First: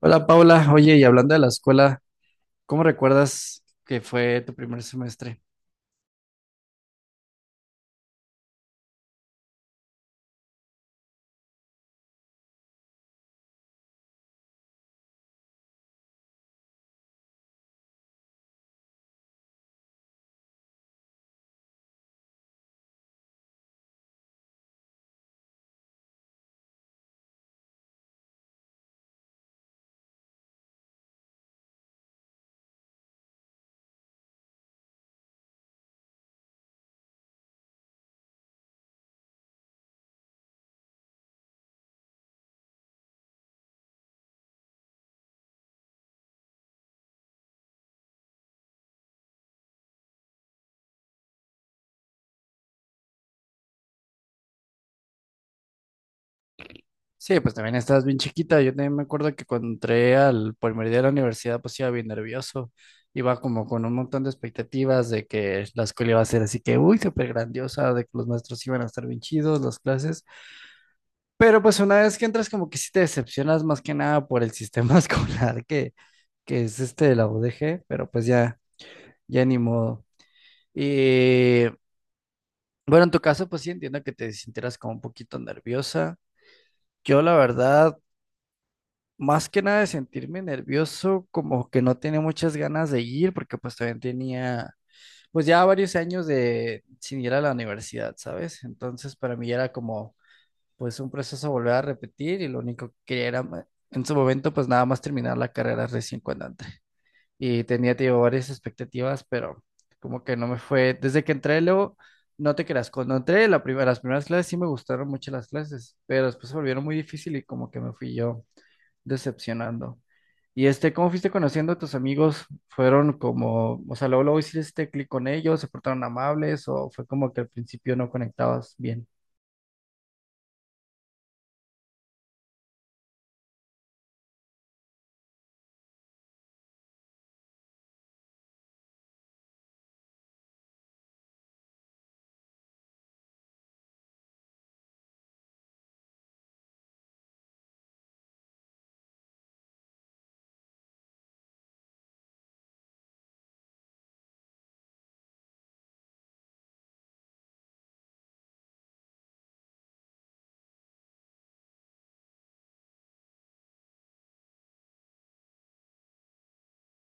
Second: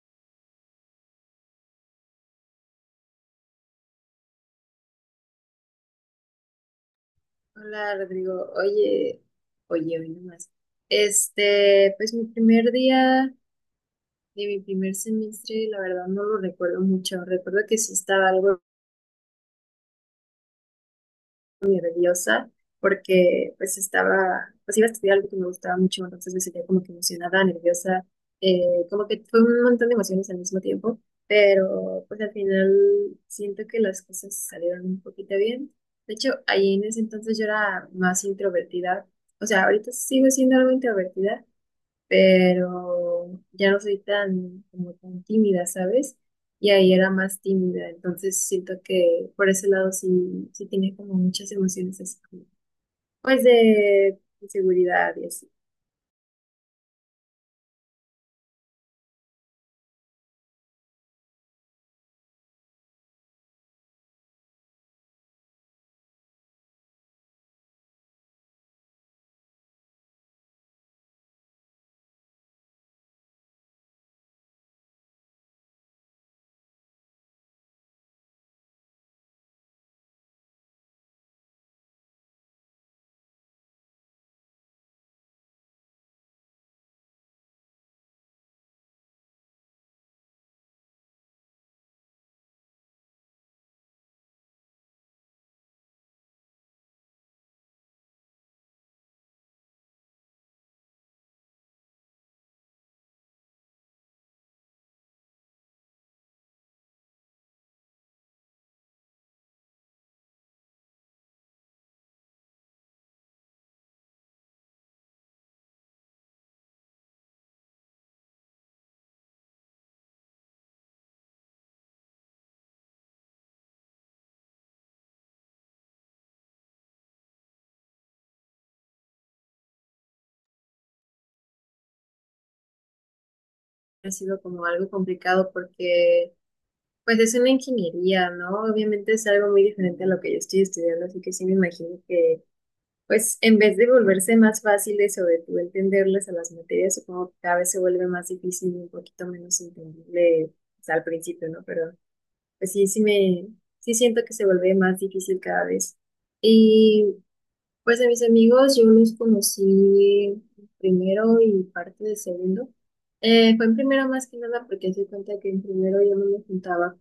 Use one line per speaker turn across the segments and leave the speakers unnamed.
Hola Paula, oye, y hablando de la escuela, ¿cómo recuerdas que fue tu primer semestre?
Hola Rodrigo, oye, oye, hoy nomás. Pues mi primer día de mi primer semestre, la verdad no lo recuerdo mucho. Recuerdo que sí estaba algo muy nerviosa porque pues estaba, pues iba a estudiar algo que me gustaba mucho, entonces me sentía como que emocionada, nerviosa, eh, como que fue un montón de emociones al mismo tiempo, pero pues al final siento que las cosas salieron un poquito bien. De hecho, ahí en ese entonces yo era más introvertida, o sea, ahorita sigo siendo algo introvertida, pero ya no soy tan, como tan tímida, ¿sabes? Y ahí era más tímida, entonces siento que por ese lado sí, sí tenía como muchas emociones así como, pues de inseguridad y así.
Sí, pues también estabas bien chiquita. Yo también me acuerdo que cuando entré al primer día de la universidad, pues iba bien nervioso. Iba como con un montón de expectativas de que la escuela iba a ser así que, uy, súper grandiosa, de que los maestros iban a estar bien chidos, las clases. Pero pues una vez que entras, como que sí te decepcionas más que nada por el sistema escolar que es este de la UDG, pero pues ya, ya ni modo. Y. Bueno, en tu caso, pues sí entiendo que te sintieras como un poquito nerviosa. Yo, la verdad, más que nada de sentirme nervioso, como que no tenía muchas ganas de ir, porque pues también tenía, pues ya varios años de sin ir a la universidad, ¿sabes? Entonces, para mí era como, pues un proceso volver a repetir y lo único que quería era, en su momento, pues nada más terminar la carrera recién cuando y tenía, te digo, varias expectativas, pero como que no me fue. Desde que entré, luego, no te creas, cuando entré las primeras clases sí me gustaron mucho las clases, pero después se volvieron muy difícil y como que me fui yo decepcionando. Y este, ¿cómo fuiste conociendo a tus amigos? ¿Fueron como, o sea, luego hiciste clic con ellos, se portaron amables o fue como que al principio no conectabas bien?
Ha sido como algo complicado porque pues es una ingeniería, ¿no? Obviamente es algo muy diferente a lo que yo estoy estudiando, así que sí me imagino que pues en vez de volverse más fáciles o de tú entenderles a las materias, supongo que cada vez se vuelve más difícil y un poquito menos entendible pues, al principio, ¿no? Pero pues sí, sí siento que se vuelve más difícil cada vez. Y pues a mis amigos yo los conocí primero y parte de segundo. Fue en primero más que nada porque se cuenta que en primero yo no me juntaba,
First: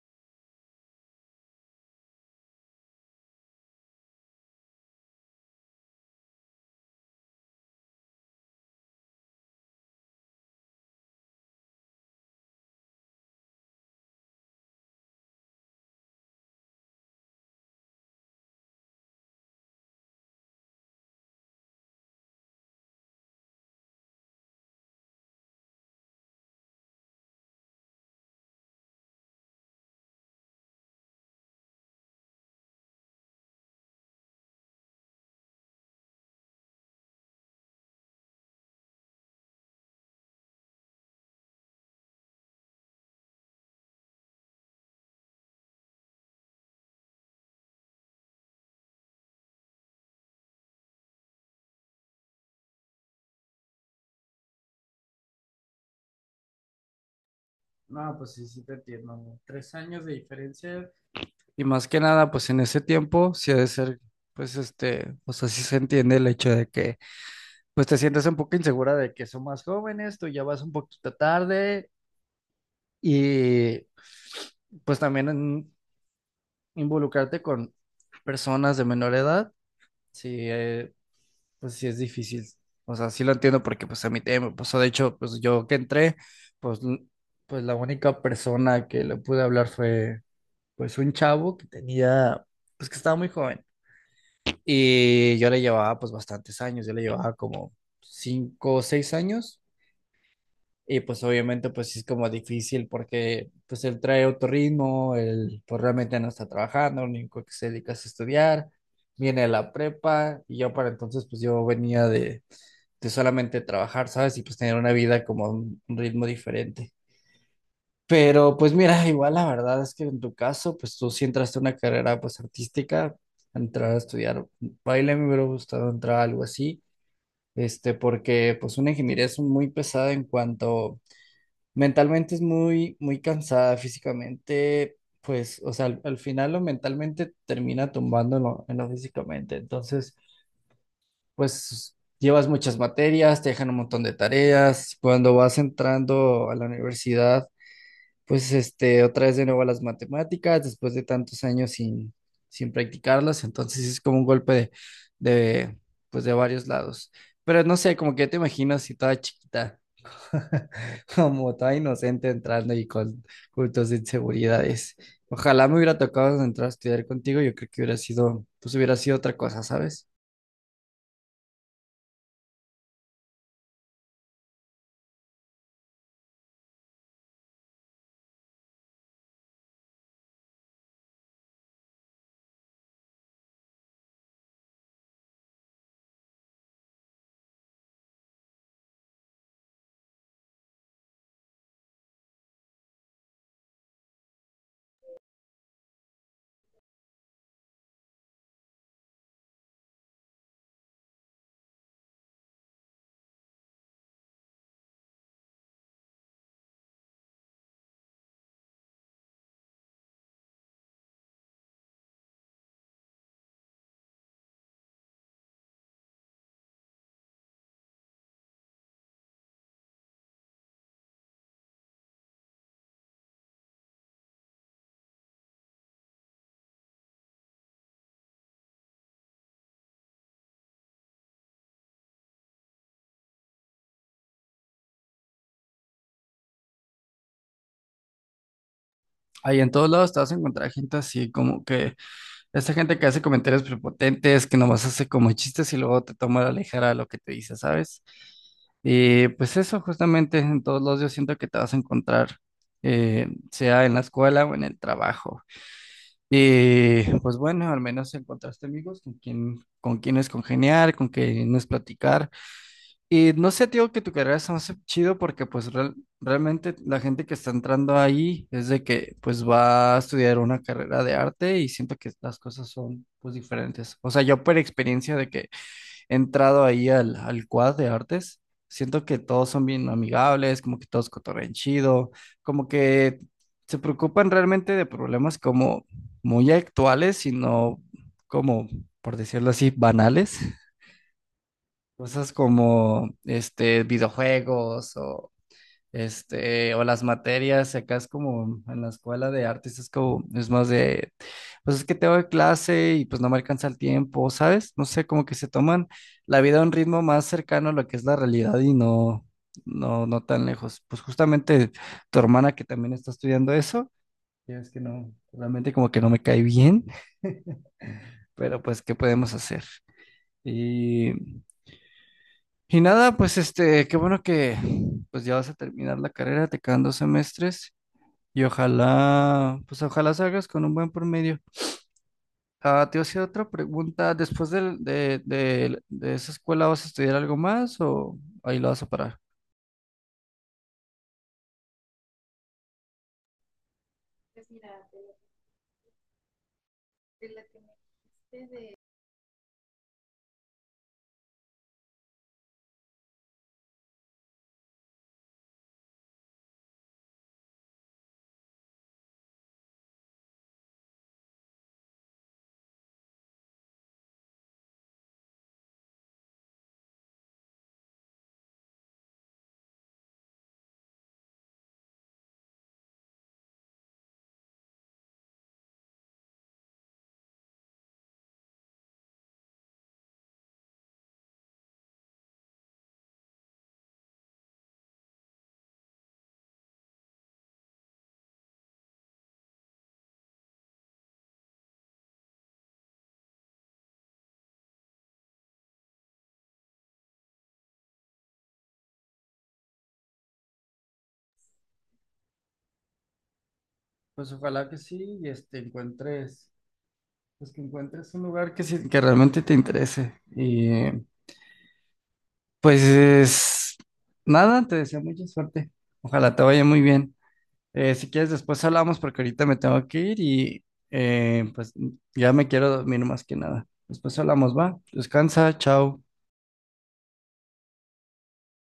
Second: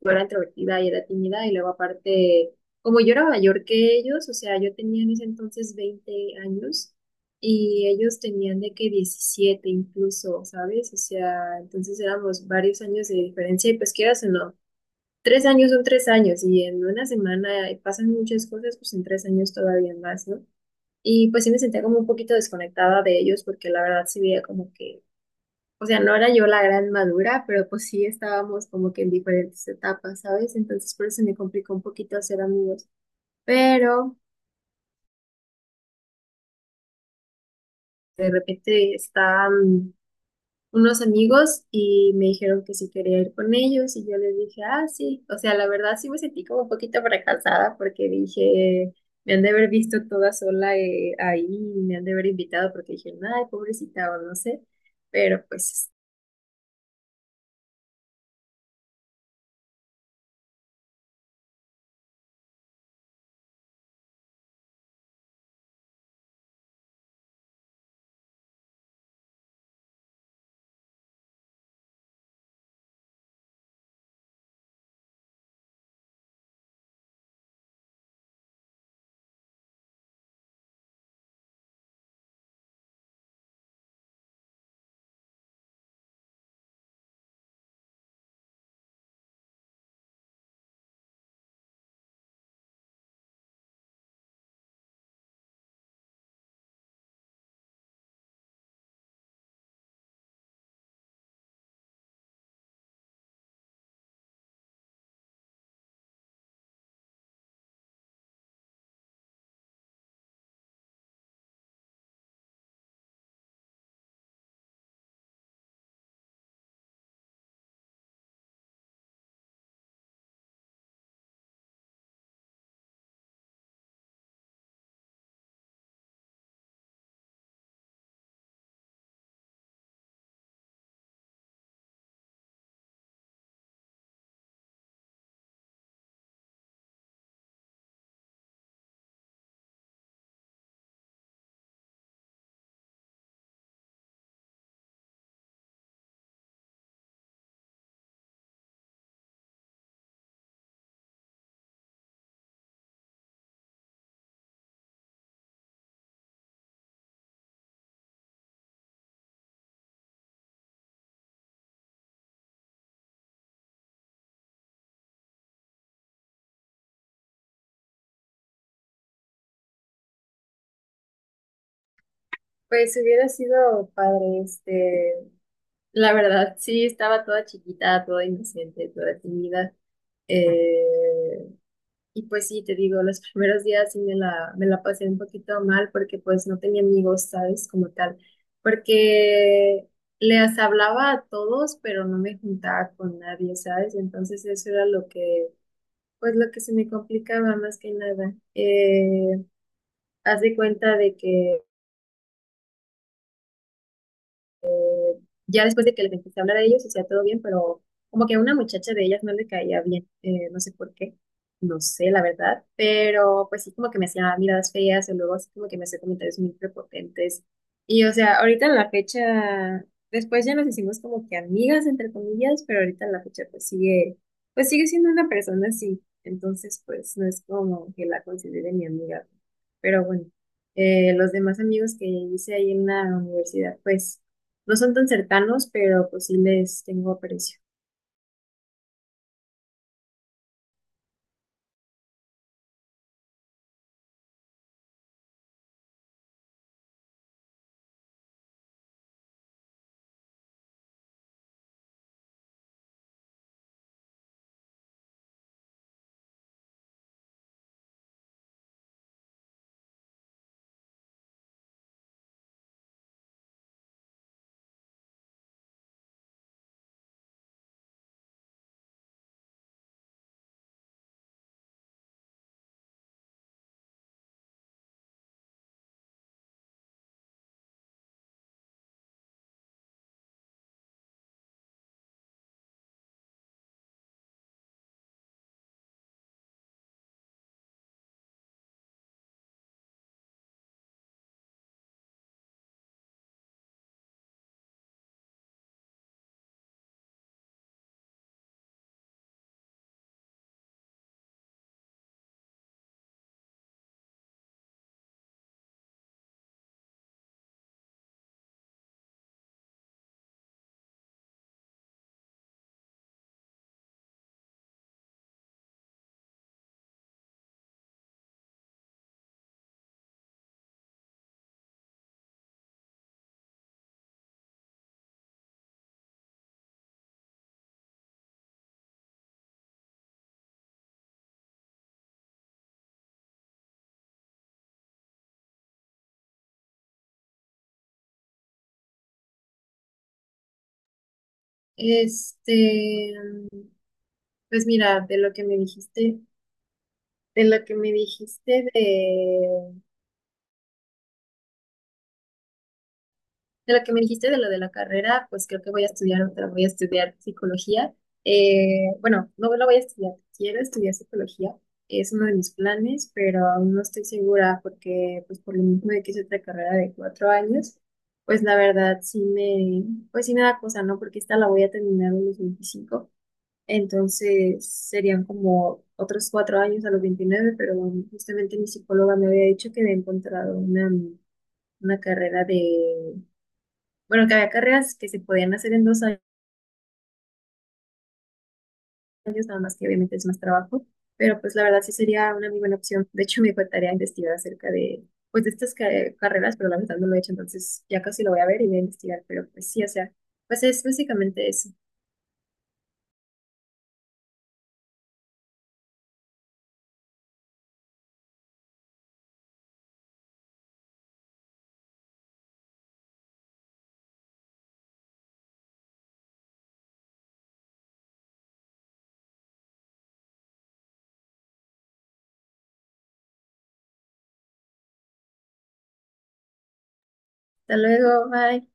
yo era introvertida y era tímida y luego aparte, como yo era mayor que ellos, o sea, yo tenía en ese entonces 20 años y ellos tenían de que 17 incluso, ¿sabes? O sea, entonces éramos varios años de diferencia y pues quieras o no, 3 años son 3 años y en una semana pasan muchas cosas, pues en 3 años todavía más, ¿no? Y pues sí me sentía como un poquito desconectada de ellos porque la verdad sí veía como que, o sea, no era yo la gran madura, pero pues sí estábamos como que en diferentes etapas, ¿sabes? Entonces por eso me complicó un poquito hacer amigos. Pero de repente estaban unos amigos y me dijeron que si quería ir con ellos y yo les dije, ah, sí. O sea, la verdad sí me sentí como un poquito fracasada porque dije, me han de haber visto toda sola ahí, y me han de haber invitado porque dije, ay, pobrecita, o no sé. Pero pues,
No, pues sí, sí te entiendo, ¿no? 3 años de diferencia. Y más que nada, pues en ese tiempo sí ha de ser, pues este, o sea, sí se entiende el hecho de que, pues te sientes un poco insegura de que son más jóvenes, tú ya vas un poquito tarde y pues también involucrarte con personas de menor edad, sí, pues sí es difícil. O sea, sí lo entiendo porque pues a mí también me pasó, de hecho, pues yo que entré, pues, pues la única persona que le pude hablar fue pues un chavo que tenía, pues que estaba muy joven. Y yo le llevaba pues bastantes años, yo le llevaba como 5 o 6 años y pues obviamente pues sí es como difícil porque pues él trae otro ritmo, él pues realmente no está trabajando, lo único que se dedica es a estudiar, viene de la prepa y yo para entonces pues yo venía de solamente trabajar, ¿sabes? Y pues tener una vida como un ritmo diferente. Pero pues mira, igual la verdad es que en tu caso, pues tú sí entraste a una carrera pues artística, entrar a estudiar baile, me hubiera gustado entrar a algo así, este, porque pues una ingeniería es muy pesada en cuanto mentalmente es muy, muy cansada físicamente, pues, o sea, al final lo mentalmente termina tumbando en lo físicamente, entonces, pues llevas muchas materias, te dejan un montón de tareas, cuando vas entrando a la universidad pues este, otra vez de nuevo a las matemáticas, después de tantos años sin practicarlas, entonces es como un golpe de, pues de varios lados. Pero no sé, como que te imagino si toda chiquita, como toda inocente entrando y con cultos de inseguridades. Ojalá me hubiera tocado entrar a estudiar contigo, yo creo que hubiera sido, pues hubiera sido otra cosa, ¿sabes?
pues hubiera sido padre, este. La verdad, sí, estaba toda chiquita, toda inocente, toda tímida. Eh, y pues sí, te digo, los primeros días sí me la, pasé un poquito mal porque pues no tenía amigos, ¿sabes? Como tal. Porque les hablaba a todos, pero no me juntaba con nadie, ¿sabes? Entonces eso era lo que, pues lo que se me complicaba más que nada. Haz de cuenta de que ya después de que les empecé a hablar a ellos, hacía todo bien, pero como que a una muchacha de ellas no le caía bien, no sé por qué, no sé la verdad, pero pues sí como que me hacía miradas feas o luego así como que me hacía comentarios muy prepotentes. Y o sea, ahorita en la fecha, después ya nos hicimos como que amigas, entre comillas, pero ahorita en la fecha pues sigue siendo una persona así, entonces pues no es como que la considere mi amiga, pero bueno, los demás amigos que hice ahí en la universidad, pues... no son tan cercanos, pero pues sí les tengo aprecio.
Ahí en todos lados te vas a encontrar gente así como que esta gente que hace comentarios prepotentes, que nomás hace como chistes y luego te toma a la ligera lo que te dice, ¿sabes? Y pues eso, justamente en todos los yo siento que te vas a encontrar, sea en la escuela o en el trabajo. Y pues bueno, al menos encontraste amigos con quien, con quienes congeniar, con quienes platicar. Y no sé, tío, que tu carrera se me hace chido porque pues realmente la gente que está entrando ahí es de que pues va a estudiar una carrera de arte y siento que las cosas son pues diferentes. O sea, yo por experiencia de que he entrado ahí al quad de artes, siento que todos son bien amigables, como que todos cotorrean chido, como que se preocupan realmente de problemas como muy actuales y no como, por decirlo así, banales. Cosas como este videojuegos o este o las materias, y acá es como en la escuela de artes es como es más de pues es que tengo clase y pues no me alcanza el tiempo, ¿sabes? No sé, como que se toman la vida a un ritmo más cercano a lo que es la realidad y no no tan lejos. Pues justamente tu hermana que también está estudiando eso, ya es que no realmente como que no me cae bien. Pero pues ¿qué podemos hacer? Y y nada, pues este, qué bueno que pues ya vas a terminar la carrera, te quedan 2 semestres y ojalá, pues ojalá salgas con un buen promedio. Ah, te voy a hacer otra pregunta, ¿después de esa escuela vas a estudiar algo más o ahí lo vas a parar?
Este, pues mira, de lo que me dijiste, de lo que me dijiste de, de lo que me dijiste de lo de la carrera, pues creo que voy a estudiar otra, voy a estudiar psicología. Bueno, no lo voy a estudiar, quiero estudiar psicología, es uno de mis planes, pero aún no estoy segura porque pues por lo mismo de que es otra carrera de 4 años, pues la verdad sí me, pues sí me da cosa, ¿no? Porque esta la voy a terminar en los 25. Entonces serían como otros 4 años, a los 29, pero bueno, justamente mi psicóloga me había dicho que había encontrado una, carrera de, bueno, que había carreras que se podían hacer en 2 años, nada más que obviamente es más trabajo, pero pues la verdad sí sería una muy buena opción. De hecho, me faltaría investigar acerca de, pues de estas carreras, pero la verdad no lo he hecho, entonces ya casi lo voy a ver y voy a investigar, pero pues sí, o sea, pues es básicamente eso.
Pues ojalá que sí, y este, encuentres, pues que encuentres un lugar que sí, que realmente te interese. Y pues nada, te deseo mucha suerte. Ojalá te vaya muy bien. Si quieres, después hablamos porque ahorita me tengo que ir y pues ya me quiero dormir más que nada. Después hablamos, va. Descansa, chao.
Hasta luego, bye.